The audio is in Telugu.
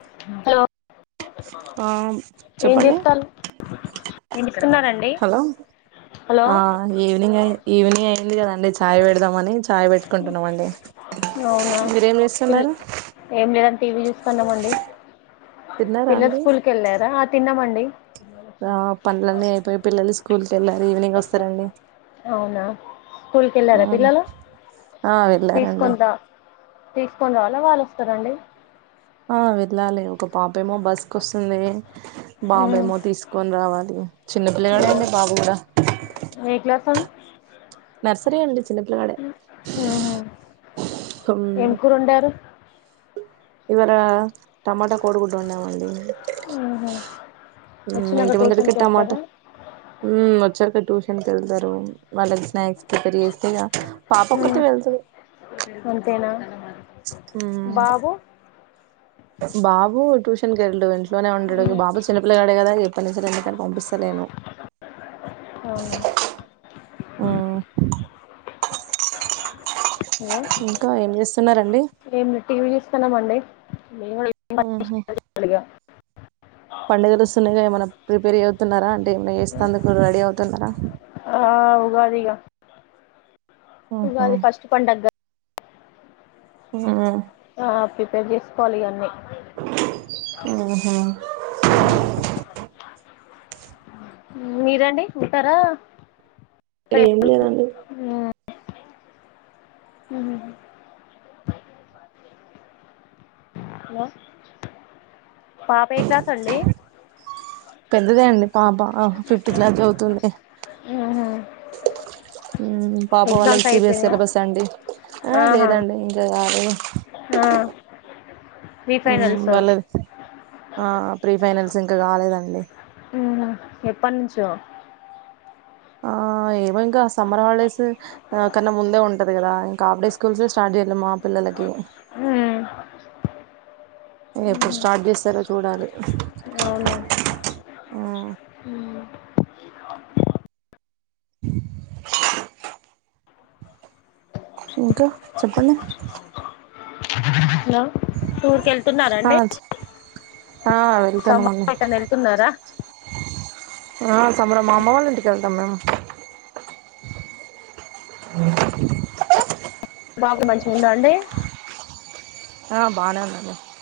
హలో ఆ ఏం చెప్పండి చేస్తారు వినిపిస్తున్నారండి హలో హలో ఈవినింగ్ ఈవినింగ్ అయింది కదా అండి చాయ్ పెడదామని చాయ్ పెట్టుకుంటున్నామండి అవునా మీరేం పిల్ చేస్తున్నారు ఏం లేదని టీవీ చూస్తున్నమండి తిన్నారా అండి పిల్లలుస్కూల్ కు వెళ్ళార తిన్నమండి ఆ పనులన్నీ అయిపోయి పిల్లలు స్కూల్ వెళ్లారు ఈవినింగ్ వస్తారండి అవునా స్కూల్కి ఉ వెళ్ళారా పిల్లలు ఆ వెళ్ళారండి తీసుకొని రా తీసుకొని రావాలా వాళ్ళు వస్తారండి ఆ వెళ్ళాలి ఒక పాపేమో బస్ క వస్తుంది బాబుమో తీసుకొని రావాలి చిన్నపిల్లలడ అండడి బాబు కూడా ఏ క్లాస్ అండి నర్సరీ అండి చిన్నపిల్ల కడే ఏం కూరుండారు ఇవాళ టమాటా కోడిగుడు వండామండి హుహు ఇంటి వందిట కట్టామాట వచ్చా కట్ ప వెళ్తారు వాళ్ళకి స్నాక్స్ పెరి చేస్తేగా పాపక్కతే వెళ్తుంది అంతేనా బాబు ఆ బాబు ట్యూషన్ కెల్లాడు ఇట్లోనే ఉండడు బాబు చినిపిల్లాగాేడే కదా పప్పనించడం ఎందుకని పంపిస్తలేను అవునా ఆ హలో ఇంకా ఏం చేస్తున్నారంండి ఇస్తున్నా అండి హు [inaudible] పండుగలు ున్నగా ఏమైన్నా ప్రిపేర్ అవుతున్నారా అంటే ఏమనా చేస్తేందుకు రెడీ అవుతున్నారా ఆ ఉగాదిగా మ్మ్ హు ఉగాది ఫస్ట్ పండగ కదా ఉ ఆ ప్రిపేర్ చేసుకోవాలి ఇగ అన్నిీ ఉహుమ్ అన్నీ మీరండి ఉంటారా ఏం లేదండి మ్ హలో పాప ఏ క్లాస్ అండి పెద్దదే అండి పాప ఆ ఫిఫ్త్ క్లాస్ చదువుతుంది పాప వాళ్ళకి ఎగ్జామ్స్ సిీబిఎస్ అయిపోయినాయా సిలబస్ అండి ఆహా లేదండి ఇంకా రాలేదు ఆ ప్రీ మ్ ఫైనల్స్ వాళది ఆ ప్రీ ఫైనాల్ ఇంక కాలేదండి మ్ ఎప్పటి నుంచో ఆ ఏమో ఇంకా సమ్మర్ హాలిడేస్ కన్నా ముందే ఉంటది కదా ఇంకా హఫ్ డే స్కూల్సే స్టార్ట్ చేయలే మా పిల్లలకి ఎప్పుడు స్టార్ట్ చేస్తారో చూడాలి అవును మ్ [unintelligible] ఇంకా చెప్పండి హలో టూర్కి వెళ్తున్నారాండి వెళ్తానమండి సమ్మర్ ఎటు అయినా వెళ్తున్నారా ఆ సమ్మర్ మా అమ్మ వాళ్ళ ఇంటికి వెళ్తాం మేము బాబు మంచిగా ఉన్నడండి ఆ బానే ఉన్నది